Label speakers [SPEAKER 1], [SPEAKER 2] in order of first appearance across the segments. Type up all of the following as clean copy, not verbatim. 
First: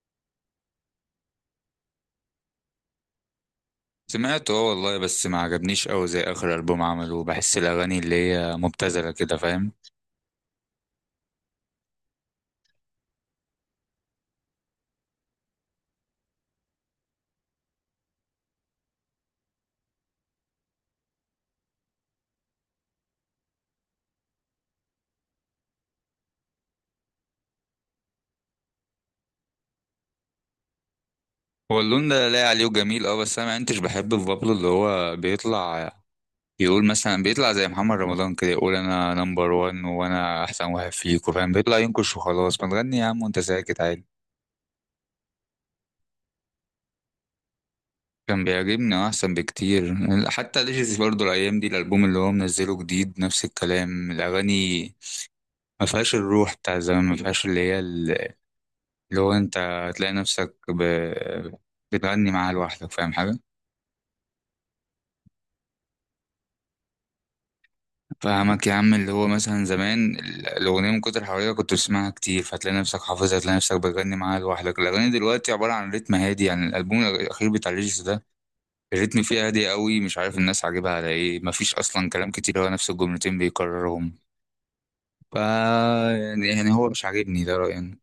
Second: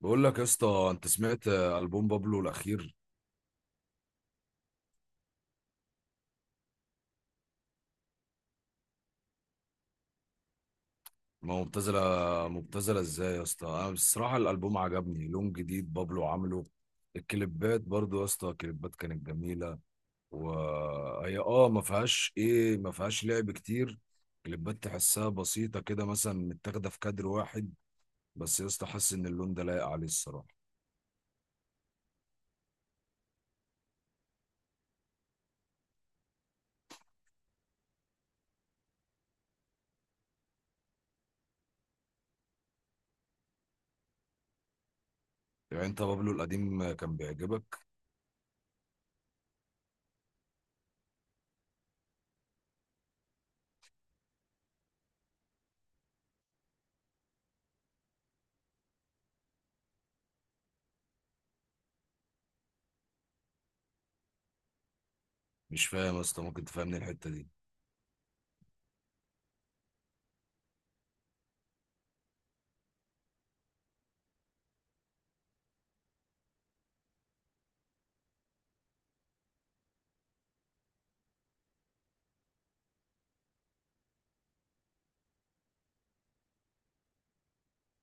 [SPEAKER 1] بقول لك يا اسطى، انت سمعت البوم بابلو الاخير؟
[SPEAKER 2] سمعته اه والله، بس ما عجبنيش قوي زي اخر البوم عمله. بحس الاغاني اللي هي مبتذله كده، فاهم؟
[SPEAKER 1] ما هو مبتذله، مبتذله ازاي يا اسطى؟ انا الصراحه الالبوم عجبني، لون جديد بابلو عامله. الكليبات برضو يا اسطى الكليبات كانت جميله، وهي ما فيهاش ايه، ما فيهاش لعب كتير. كليبات تحسها بسيطه كده، مثلا متاخده في كادر واحد. بس يا اسطى حاسس ان اللون ده لايق عليه الصراحه.
[SPEAKER 2] هو اللون ده لاقي عليه وجميل اه، بس انا ما كنتش بحب في بابلو اللي هو بيطلع يقول مثلا، بيطلع زي محمد رمضان كده، يقول انا نمبر وان وانا احسن واحد فيكوا، فاهم؟ بيطلع ينكش وخلاص. ما تغني يا عم وانت ساكت عادي.
[SPEAKER 1] يعني انت بابلو القديم كان بيعجبك؟
[SPEAKER 2] كان بيعجبني آه، احسن بكتير. حتى ليجيس برضه الايام دي الالبوم اللي هو منزله جديد، نفس الكلام. الاغاني ما فيهاش الروح بتاع زمان، ما فيهاش اللي هي لو انت هتلاقي نفسك بتغني معاها لوحدك، فاهم حاجة؟
[SPEAKER 1] مش فاهم يا اسطى، ممكن تفهمني الحته دي.
[SPEAKER 2] فاهمك يا عم. اللي هو مثلا زمان الأغنية من كتر حواليها كنت بتسمعها كتير، فتلاقي نفسك حافظها، تلاقي نفسك بتغني معاها لوحدك. الأغاني دلوقتي عبارة عن رتم هادي، يعني الألبوم الأخير بتاع ليجيس ده الريتم فيه هادي قوي، مش عارف الناس عاجبها على ايه. مفيش أصلا كلام كتير، هو نفس الجملتين بيكررهم. فا يعني هو مش عاجبني، ده رأيي أنا.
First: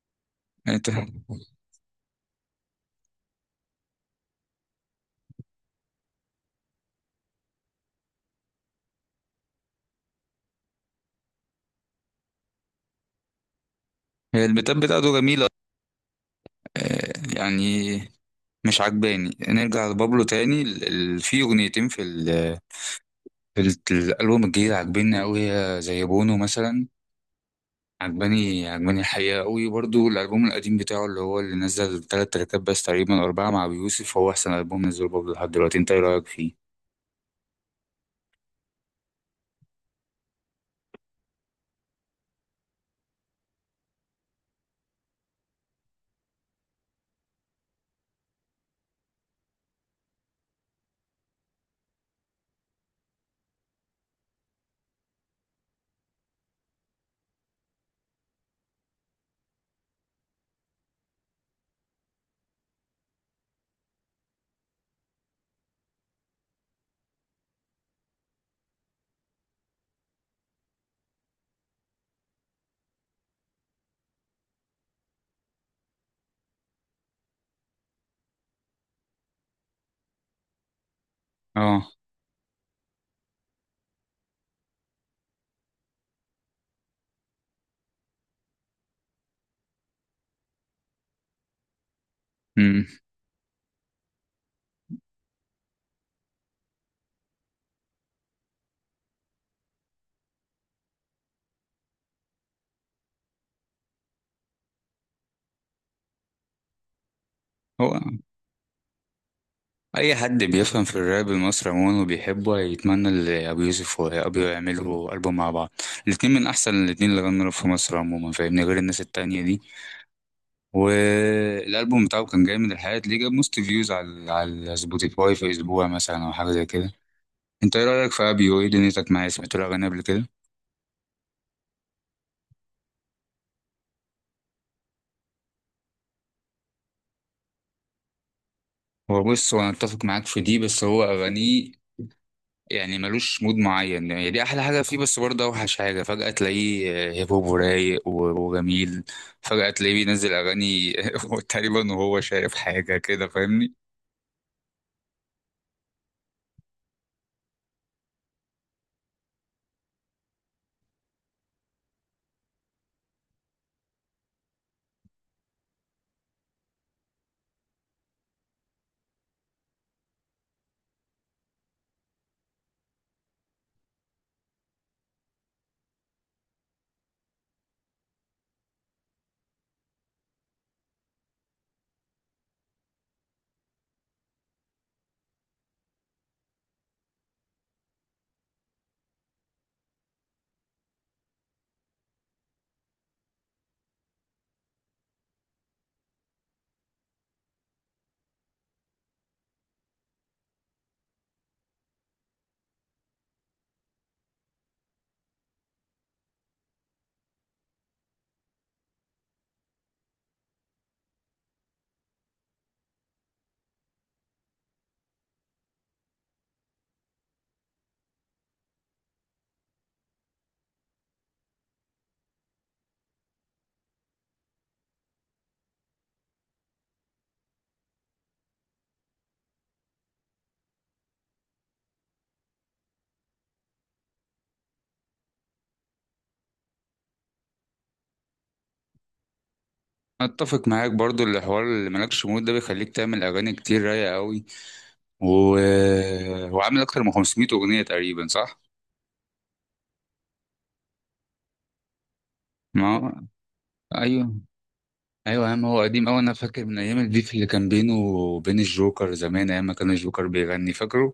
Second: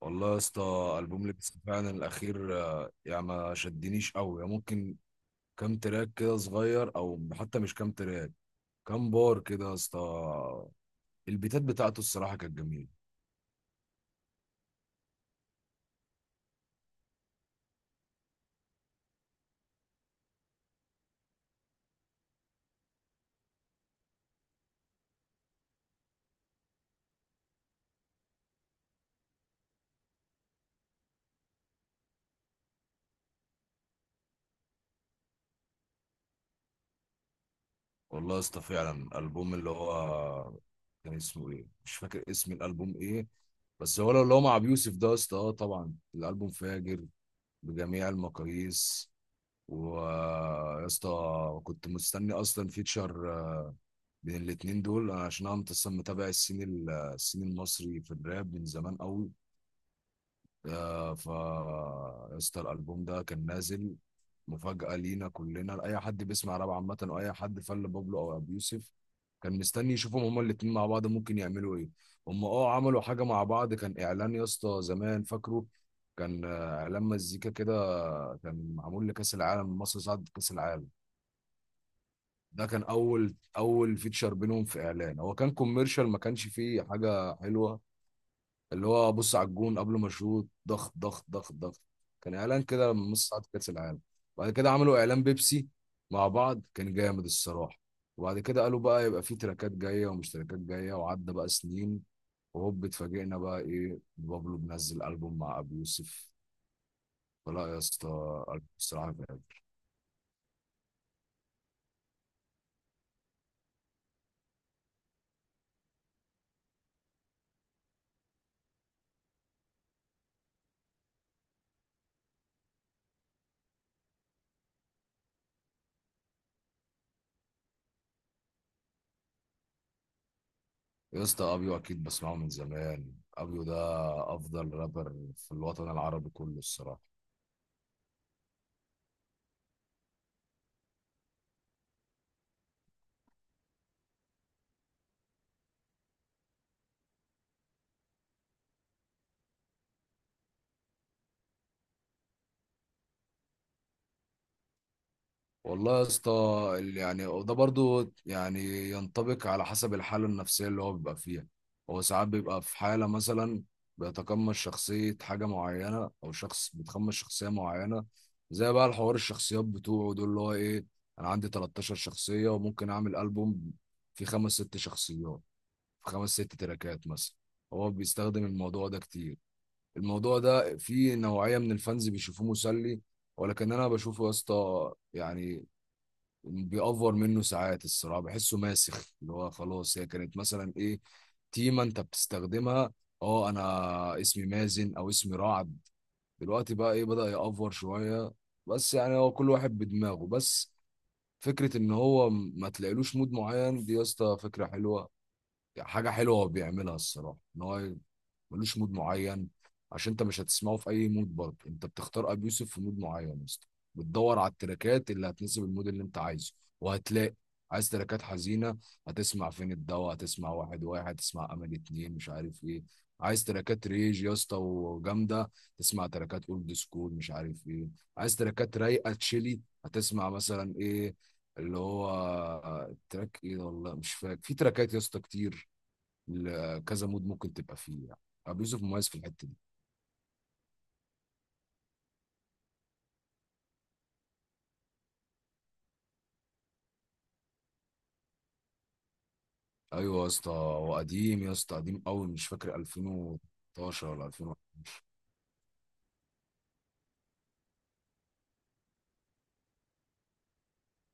[SPEAKER 1] والله يا
[SPEAKER 2] انت.
[SPEAKER 1] اسطى البوم لبس فعلا الاخير يعني ما شدنيش قوي. يعني ممكن كام تراك كده صغير، او حتى مش كام تراك، كام بار كده يا اسطى. البيتات بتاعته الصراحه كانت جميله.
[SPEAKER 2] هي البيتات بتاعته جميلة آه، يعني مش عجباني. نرجع لبابلو تاني. في اغنيتين في الالبوم الجديد عجباني قوي، هي زي بونو مثلا. عجباني الحقيقه قوي. برضو الالبوم القديم بتاعه اللي نزل ثلاث تراكات بس تقريبا أو اربعه مع ابي يوسف، هو احسن البوم نزله بابلو لحد دلوقتي. انت ايه رايك فيه؟
[SPEAKER 1] والله يا اسطى فعلا البوم اللي هو كان اسمه ايه، مش فاكر اسم الالبوم ايه. بس هو لو اللي هو مع ابو يوسف ده يا اسطى، طبعا الالبوم فاجر بجميع المقاييس. ويا اسطى كنت مستني اصلا فيتشر بين الاتنين دول، عشان انا اصلا متابع السين المصري في الراب من زمان قوي. آه، ف يا اسطى الالبوم ده كان نازل مفاجأة لينا كلنا، لأي حد بيسمع راب عامة، وأي حد فل بابلو أو أبو يوسف كان مستني يشوفهم هما الاتنين مع بعض ممكن يعملوا إيه. هما أه عملوا حاجة مع بعض، كان إعلان يا اسطى زمان فاكره، كان إعلان مزيكا كده، كان معمول لكأس العالم، مصر صعد كأس العالم.
[SPEAKER 2] اه.
[SPEAKER 1] ده كان اول اول فيتشر بينهم، في اعلان هو كان كوميرشال، ما كانش فيه حاجه حلوه. اللي هو بص على الجون قبل ما اشوط، ضغط ضغط ضغط ضغط. كان اعلان
[SPEAKER 2] امم.
[SPEAKER 1] كده من نص ساعه كاس العالم. بعد كده عملوا اعلان بيبسي مع بعض، كان جامد الصراحه. وبعد كده قالوا بقى يبقى فيه تراكات جايه ومش تراكات جايه، وعدى بقى سنين، وهوب اتفاجئنا بقى ايه، بابلو بنزل البوم مع ابو يوسف. فلا يا
[SPEAKER 2] هو
[SPEAKER 1] اسطى البوم الصراحه.
[SPEAKER 2] اي حد بيفهم في الراب المصري عموما وبيحبه هيتمنى اللي ابو يوسف وابي يعملوا البوم مع بعض. الاتنين من احسن الاتنين اللي غنوا راب في مصر عموما، فاهمني؟ غير الناس التانية دي. والالبوم بتاعه كان جامد الحقيقه، ليه جاب موست فيوز على سبوتيفاي في اسبوع مثلا او حاجه زي كده. انت ايه رايك في ابيو؟ ايه دنيتك معاه؟ سمعت له اغاني قبل كده؟
[SPEAKER 1] يا اسطى ابيو اكيد بسمعه من زمان، ابيو ده افضل رابر في الوطن العربي كله الصراحه.
[SPEAKER 2] هو بص، هو انا اتفق معاك في دي، بس هو اغانيه يعني ملوش مود معين، يعني دي احلى حاجه فيه بس برضه اوحش حاجه. فجاه تلاقيه هيب هوب ورايق وجميل. فجاه تلاقيه بينزل اغاني تقريبا وهو شايف حاجه كده، فاهمني؟
[SPEAKER 1] والله يا اسطى يعني وده برضو يعني ينطبق على حسب الحاله النفسيه اللي هو بيبقى فيها. هو ساعات بيبقى في حاله مثلا بيتقمص شخصيه حاجه معينه، او شخص بيتقمص شخصيه معينه. زي بقى الحوار الشخصيات بتوعه دول اللي هو ايه، انا عندي 13 شخصيه وممكن اعمل البوم فيه خمس ست شخصيات، في خمس ست تراكات مثلا. هو بيستخدم الموضوع ده كتير. الموضوع ده فيه نوعية من الفانز بيشوفوه مسلي، ولكن انا بشوفه يا اسطى يعني بيأفور منه ساعات الصراحة، بحسه ماسخ. اللي هو خلاص هي كانت مثلا ايه، تيمة انت بتستخدمها، اه انا اسمي مازن او اسمي رعد. دلوقتي بقى ايه بدأ يأفور شوية. بس يعني هو كل واحد بدماغه. بس فكرة ان هو ما تلاقيلوش مود معين، دي يا اسطى فكرة حلوة. حاجة حلوة هو بيعملها الصراحة، ان هو ملوش مود معين. عشان انت مش هتسمعه في اي مود، برضه انت بتختار ابي يوسف في مود معين مثلا، بتدور على التراكات اللي هتناسب المود اللي انت عايزه، وهتلاقي. عايز تراكات حزينه، هتسمع فين الدوا، هتسمع واحد واحد، تسمع امل اتنين، مش عارف ايه. عايز تراكات ريج يا اسطى وجامده، تسمع تراكات اولد سكول مش عارف ايه. عايز تراكات رايقه تشيلي، هتسمع مثلا ايه، اللي هو تراك ايه، والله مش فاكر، في تراكات يا اسطى كتير. كذا مود ممكن تبقى فيه يعني. ابو يوسف مميز في الحته دي.
[SPEAKER 2] اتفق معاك برضه، الحوار اللي مالكش مود ده بيخليك تعمل اغاني كتير رايقه قوي. وهو عامل اكتر من 500 اغنيه تقريبا، صح؟
[SPEAKER 1] ايوه يا اسطى هو قديم يا اسطى، قديم قوي، مش فاكر
[SPEAKER 2] ما هو-
[SPEAKER 1] 2012 ولا
[SPEAKER 2] ايوه.
[SPEAKER 1] 2000.
[SPEAKER 2] ايوه يا عم، هو قديم قوي. انا فاكر من ايام البيف اللي كان بينه وبين الجوكر زمان، ايام ما كان الجوكر بيغني، فاكره؟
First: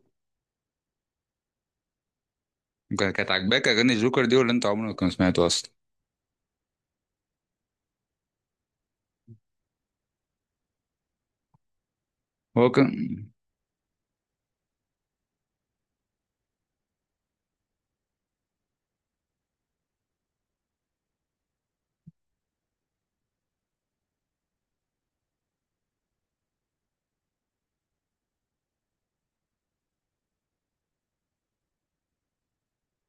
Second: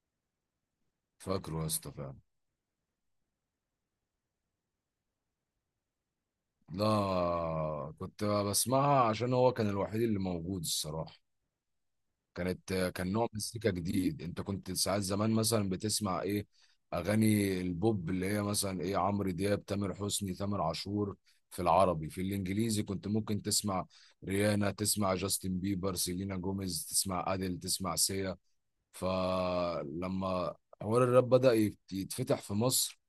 [SPEAKER 1] فاكره يا اسطى فعلا.
[SPEAKER 2] كانت عاجباك اغاني الجوكر دي، ولا انت عمرك ما كنت سمعته اصلا؟
[SPEAKER 1] لا كنت بسمعها عشان هو كان الوحيد اللي موجود الصراحه.
[SPEAKER 2] هو
[SPEAKER 1] كانت، كان نوع
[SPEAKER 2] كان.
[SPEAKER 1] مزيكا جديد. انت كنت ساعات زمان مثلا بتسمع ايه، اغاني البوب اللي هي مثلا ايه، عمرو دياب، تامر حسني، تامر عاشور. في العربي في الانجليزي كنت ممكن تسمع ريانا، تسمع جاستن بيبر، سيلينا جوميز، تسمع اديل، تسمع سيا. فلما حوار الراب بدأ يتفتح في مصر،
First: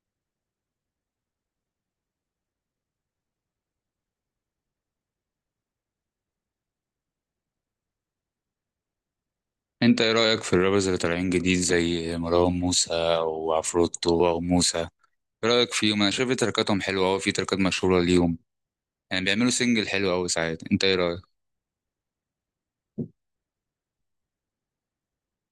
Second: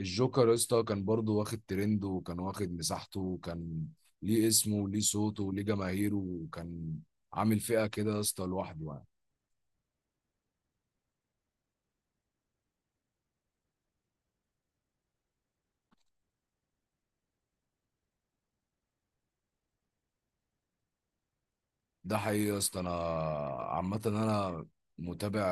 [SPEAKER 1] الجوكر يا اسطى كان برضه واخد ترند، وكان واخد مساحته، وكان ليه اسمه وليه صوته وليه جماهيره، وكان عامل فئة كده يا اسطى لوحده يعني.
[SPEAKER 2] انت ايه رايك في الرابرز اللي طالعين جديد زي مروان موسى وعفروتو او موسى؟ ايه رايك فيهم؟ انا شايف تركاتهم حلوه قوي، في تركات مشهوره ليهم. يعني بيعملوا سنجل حلو قوي ساعات. انت ايه رايك؟
[SPEAKER 1] ده حقيقي يا اسطى. انا عامة انا متابع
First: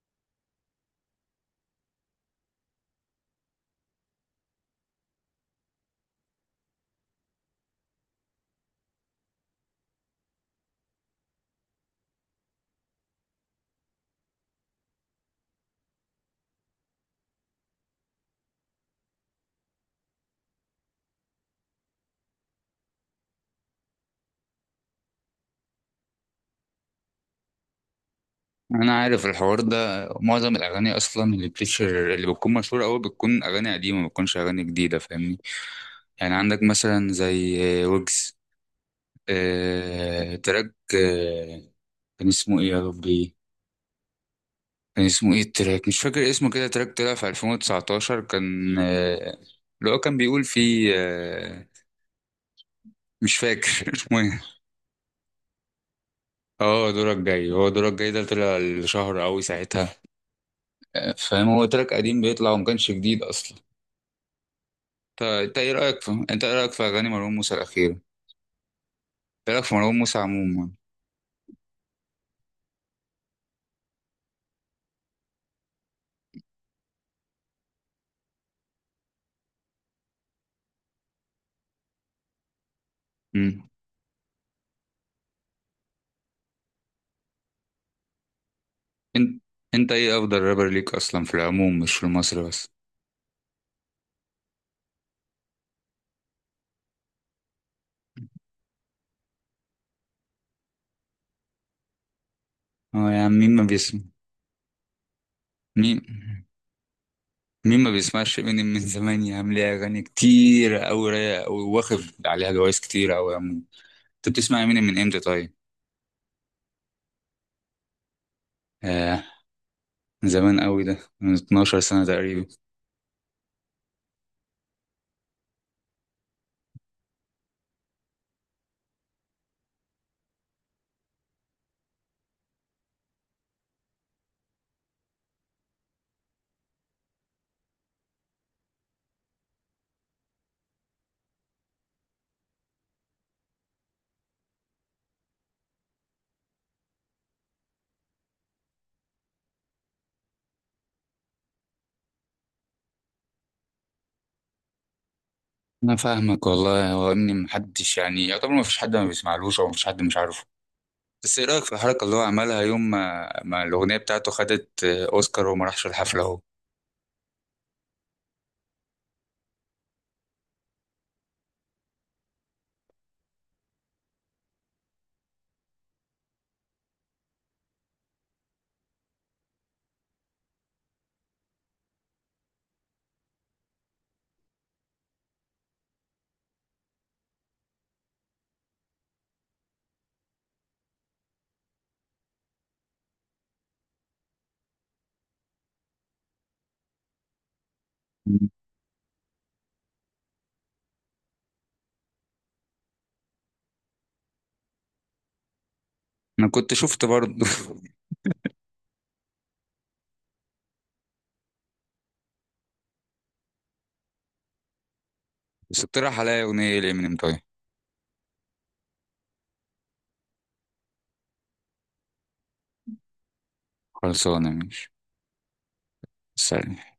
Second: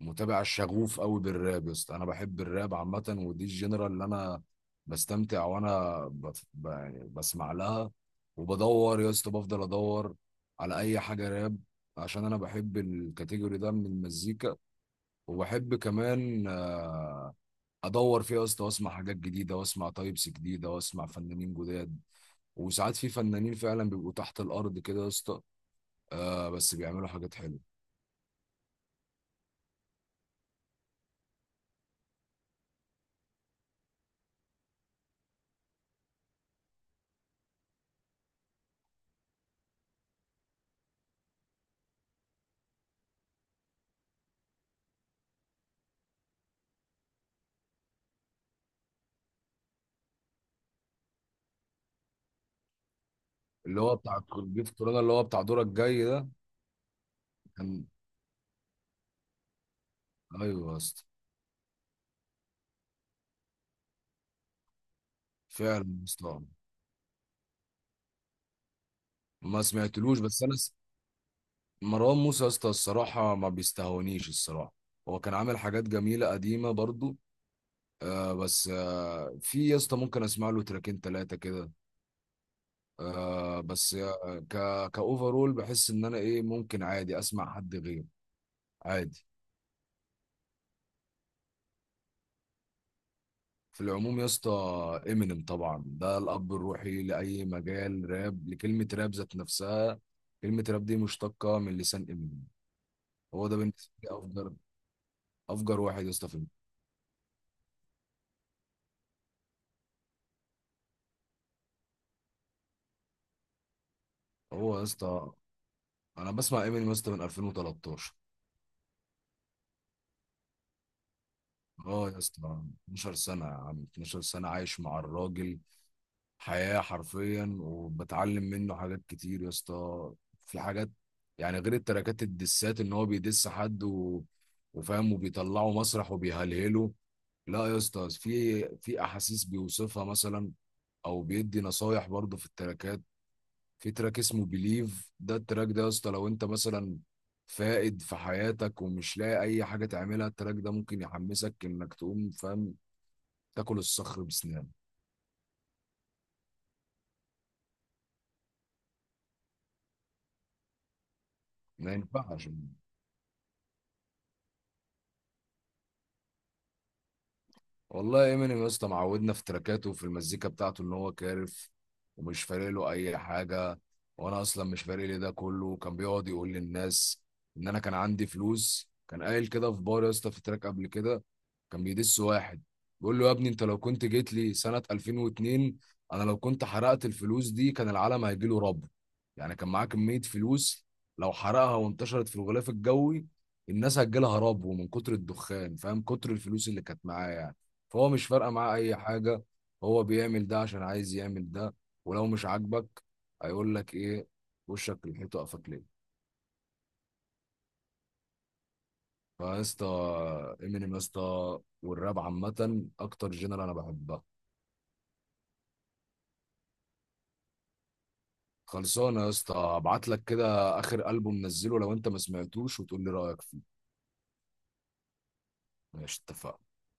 [SPEAKER 1] متابع شغوف قوي بالراب يا اسطى. انا بحب الراب عامة، ودي الجنرال اللي انا بستمتع وانا يعني بسمع لها. وبدور يا اسطى، بفضل ادور على اي حاجة راب، عشان انا بحب الكاتيجوري ده من المزيكا. وبحب كمان ادور فيها يا اسطى، واسمع حاجات جديدة، واسمع تايبس جديدة، واسمع فنانين جداد. وساعات في فنانين فعلا بيبقوا تحت الارض كده يا اسطى، آه بس بيعملوا حاجات حلوه.
[SPEAKER 2] انا عارف الحوار ده. معظم الاغاني اصلا اللي بتشهر، اللي بتكون مشهوره قوي، بتكون اغاني قديمه، ما بتكونش اغاني جديده، فاهمني؟ يعني عندك مثلا زي ويجز. تراك، كان اسمه ايه يا ربي؟ كان اسمه ايه التراك؟ مش فاكر اسمه كده. تراك طلع في 2019، كان اللي هو كان بيقول فيه مش
[SPEAKER 1] اللي
[SPEAKER 2] فاكر
[SPEAKER 1] هو
[SPEAKER 2] اسمه
[SPEAKER 1] بتاع
[SPEAKER 2] ايه.
[SPEAKER 1] جيف كورونا، اللي هو بتاع دورك الجاي ده،
[SPEAKER 2] اه، دورك جاي. هو
[SPEAKER 1] كان
[SPEAKER 2] دورك جاي ده طلع الشهر قوي ساعتها.
[SPEAKER 1] ايوه يا اسطى.
[SPEAKER 2] آه، فاهم. هو تراك قديم بيطلع وما كانش جديد اصلا. طيب
[SPEAKER 1] فعلا يا اسطى
[SPEAKER 2] انت ايه رايك في اغاني مروان موسى الاخيره؟ ايه
[SPEAKER 1] ما
[SPEAKER 2] رايك في مروان موسى
[SPEAKER 1] سمعتلوش، بس
[SPEAKER 2] عموما؟
[SPEAKER 1] مروان موسى يا اسطى الصراحه ما بيستهونيش الصراحه. هو كان عامل حاجات جميله قديمه برضو. آه بس آه، في يا اسطى ممكن اسمع له تراكين ثلاثه كده. آه
[SPEAKER 2] امم.
[SPEAKER 1] بس آه، كاوفرول بحس ان انا ايه، ممكن عادي اسمع حد غيره عادي.
[SPEAKER 2] انت انت ايه افضل رابر ليك اصلا، في العموم مش في مصر بس؟
[SPEAKER 1] في العموم يا اسطى امينيم طبعا، ده الاب الروحي لاي مجال راب، لكلمه راب ذات نفسها. كلمه راب دي مشتقه من لسان امينيم.
[SPEAKER 2] اه يا عم،
[SPEAKER 1] هو ده
[SPEAKER 2] مين ما
[SPEAKER 1] بالنسبه
[SPEAKER 2] بيسمع؟
[SPEAKER 1] لي افجر، افجر
[SPEAKER 2] مين
[SPEAKER 1] واحد يا اسطى في
[SPEAKER 2] مين ما بيسمعش امينيم من زمان يا عم؟ ليه اغاني كتير قوي رايقه قوي، واخد عليها جوايز كتير قوي يا عم. انت بتسمع
[SPEAKER 1] هو يا
[SPEAKER 2] امينيم من امتى
[SPEAKER 1] اسطى
[SPEAKER 2] طيب؟
[SPEAKER 1] انا بسمع امينيم يا اسطى من 2013.
[SPEAKER 2] آه، من زمان قوي ده، من 12 سنه
[SPEAKER 1] اه يا
[SPEAKER 2] تقريبا.
[SPEAKER 1] اسطى، 12 سنه يا عم، 12 سنه عايش مع الراجل حياة حرفيا، وبتعلم منه حاجات كتير يا اسطى. في حاجات يعني غير التراكات الدسات ان هو بيدس وفاهم وبيطلعه مسرح وبيهلهله. لا يا اسطى، في في احاسيس بيوصفها مثلا، او بيدي نصايح برضه في التراكات. في تراك اسمه بليف، ده التراك ده يا اسطى لو انت مثلا فائد في حياتك ومش لاقي اي حاجه تعملها، التراك ده ممكن يحمسك انك تقوم، فاهم، تاكل الصخر بسنان.
[SPEAKER 2] انا فاهمك والله. هو امينيم محدش يعني يعتبر، ما فيش حد ما بيسمعلوش او ما فيش حد مش عارفه. بس ايه رأيك في
[SPEAKER 1] ما
[SPEAKER 2] الحركة اللي هو
[SPEAKER 1] ينفعش.
[SPEAKER 2] عملها يوم ما الأغنية بتاعته خدت أوسكار وما راحش الحفلة أهو؟
[SPEAKER 1] والله امينيم يا اسطى معودنا في تراكاته وفي المزيكا بتاعته ان هو كارف، ومش فارق له اي حاجه. وانا اصلا مش فارق لي. ده كله كان بيقعد يقول للناس ان انا كان عندي فلوس، كان قايل كده في بار يا اسطى في تراك قبل كده، كان بيدس واحد بيقول له، يا ابني انت لو كنت جيت لي سنه 2002، انا لو كنت حرقت الفلوس دي، كان العالم هيجي له رب. يعني كان معاه كميه فلوس، لو حرقها وانتشرت في الغلاف الجوي، الناس هتجيلها رب، ومن كتر الدخان فاهم، كتر الفلوس اللي كانت معاه يعني. فهو مش فارقه معاه اي حاجه، هو بيعمل ده عشان عايز يعمل ده. ولو مش عاجبك، هيقول لك ايه، وشك للحيط وقفك ليه.
[SPEAKER 2] أنا كنت شفت برضه.
[SPEAKER 1] فيا اسطى امينيم يا اسطى، والراب عامه اكتر جنرال انا بحبها.
[SPEAKER 2] بس اقترح عليا أغنية لإمينيم طيب.
[SPEAKER 1] خلصانه يا اسطى، ابعت لك كده اخر البوم نزله لو انت ما سمعتوش، وتقول لي رايك فيه.
[SPEAKER 2] خلصانة، ماشي.
[SPEAKER 1] ماشي اتفقنا.
[SPEAKER 2] سلام.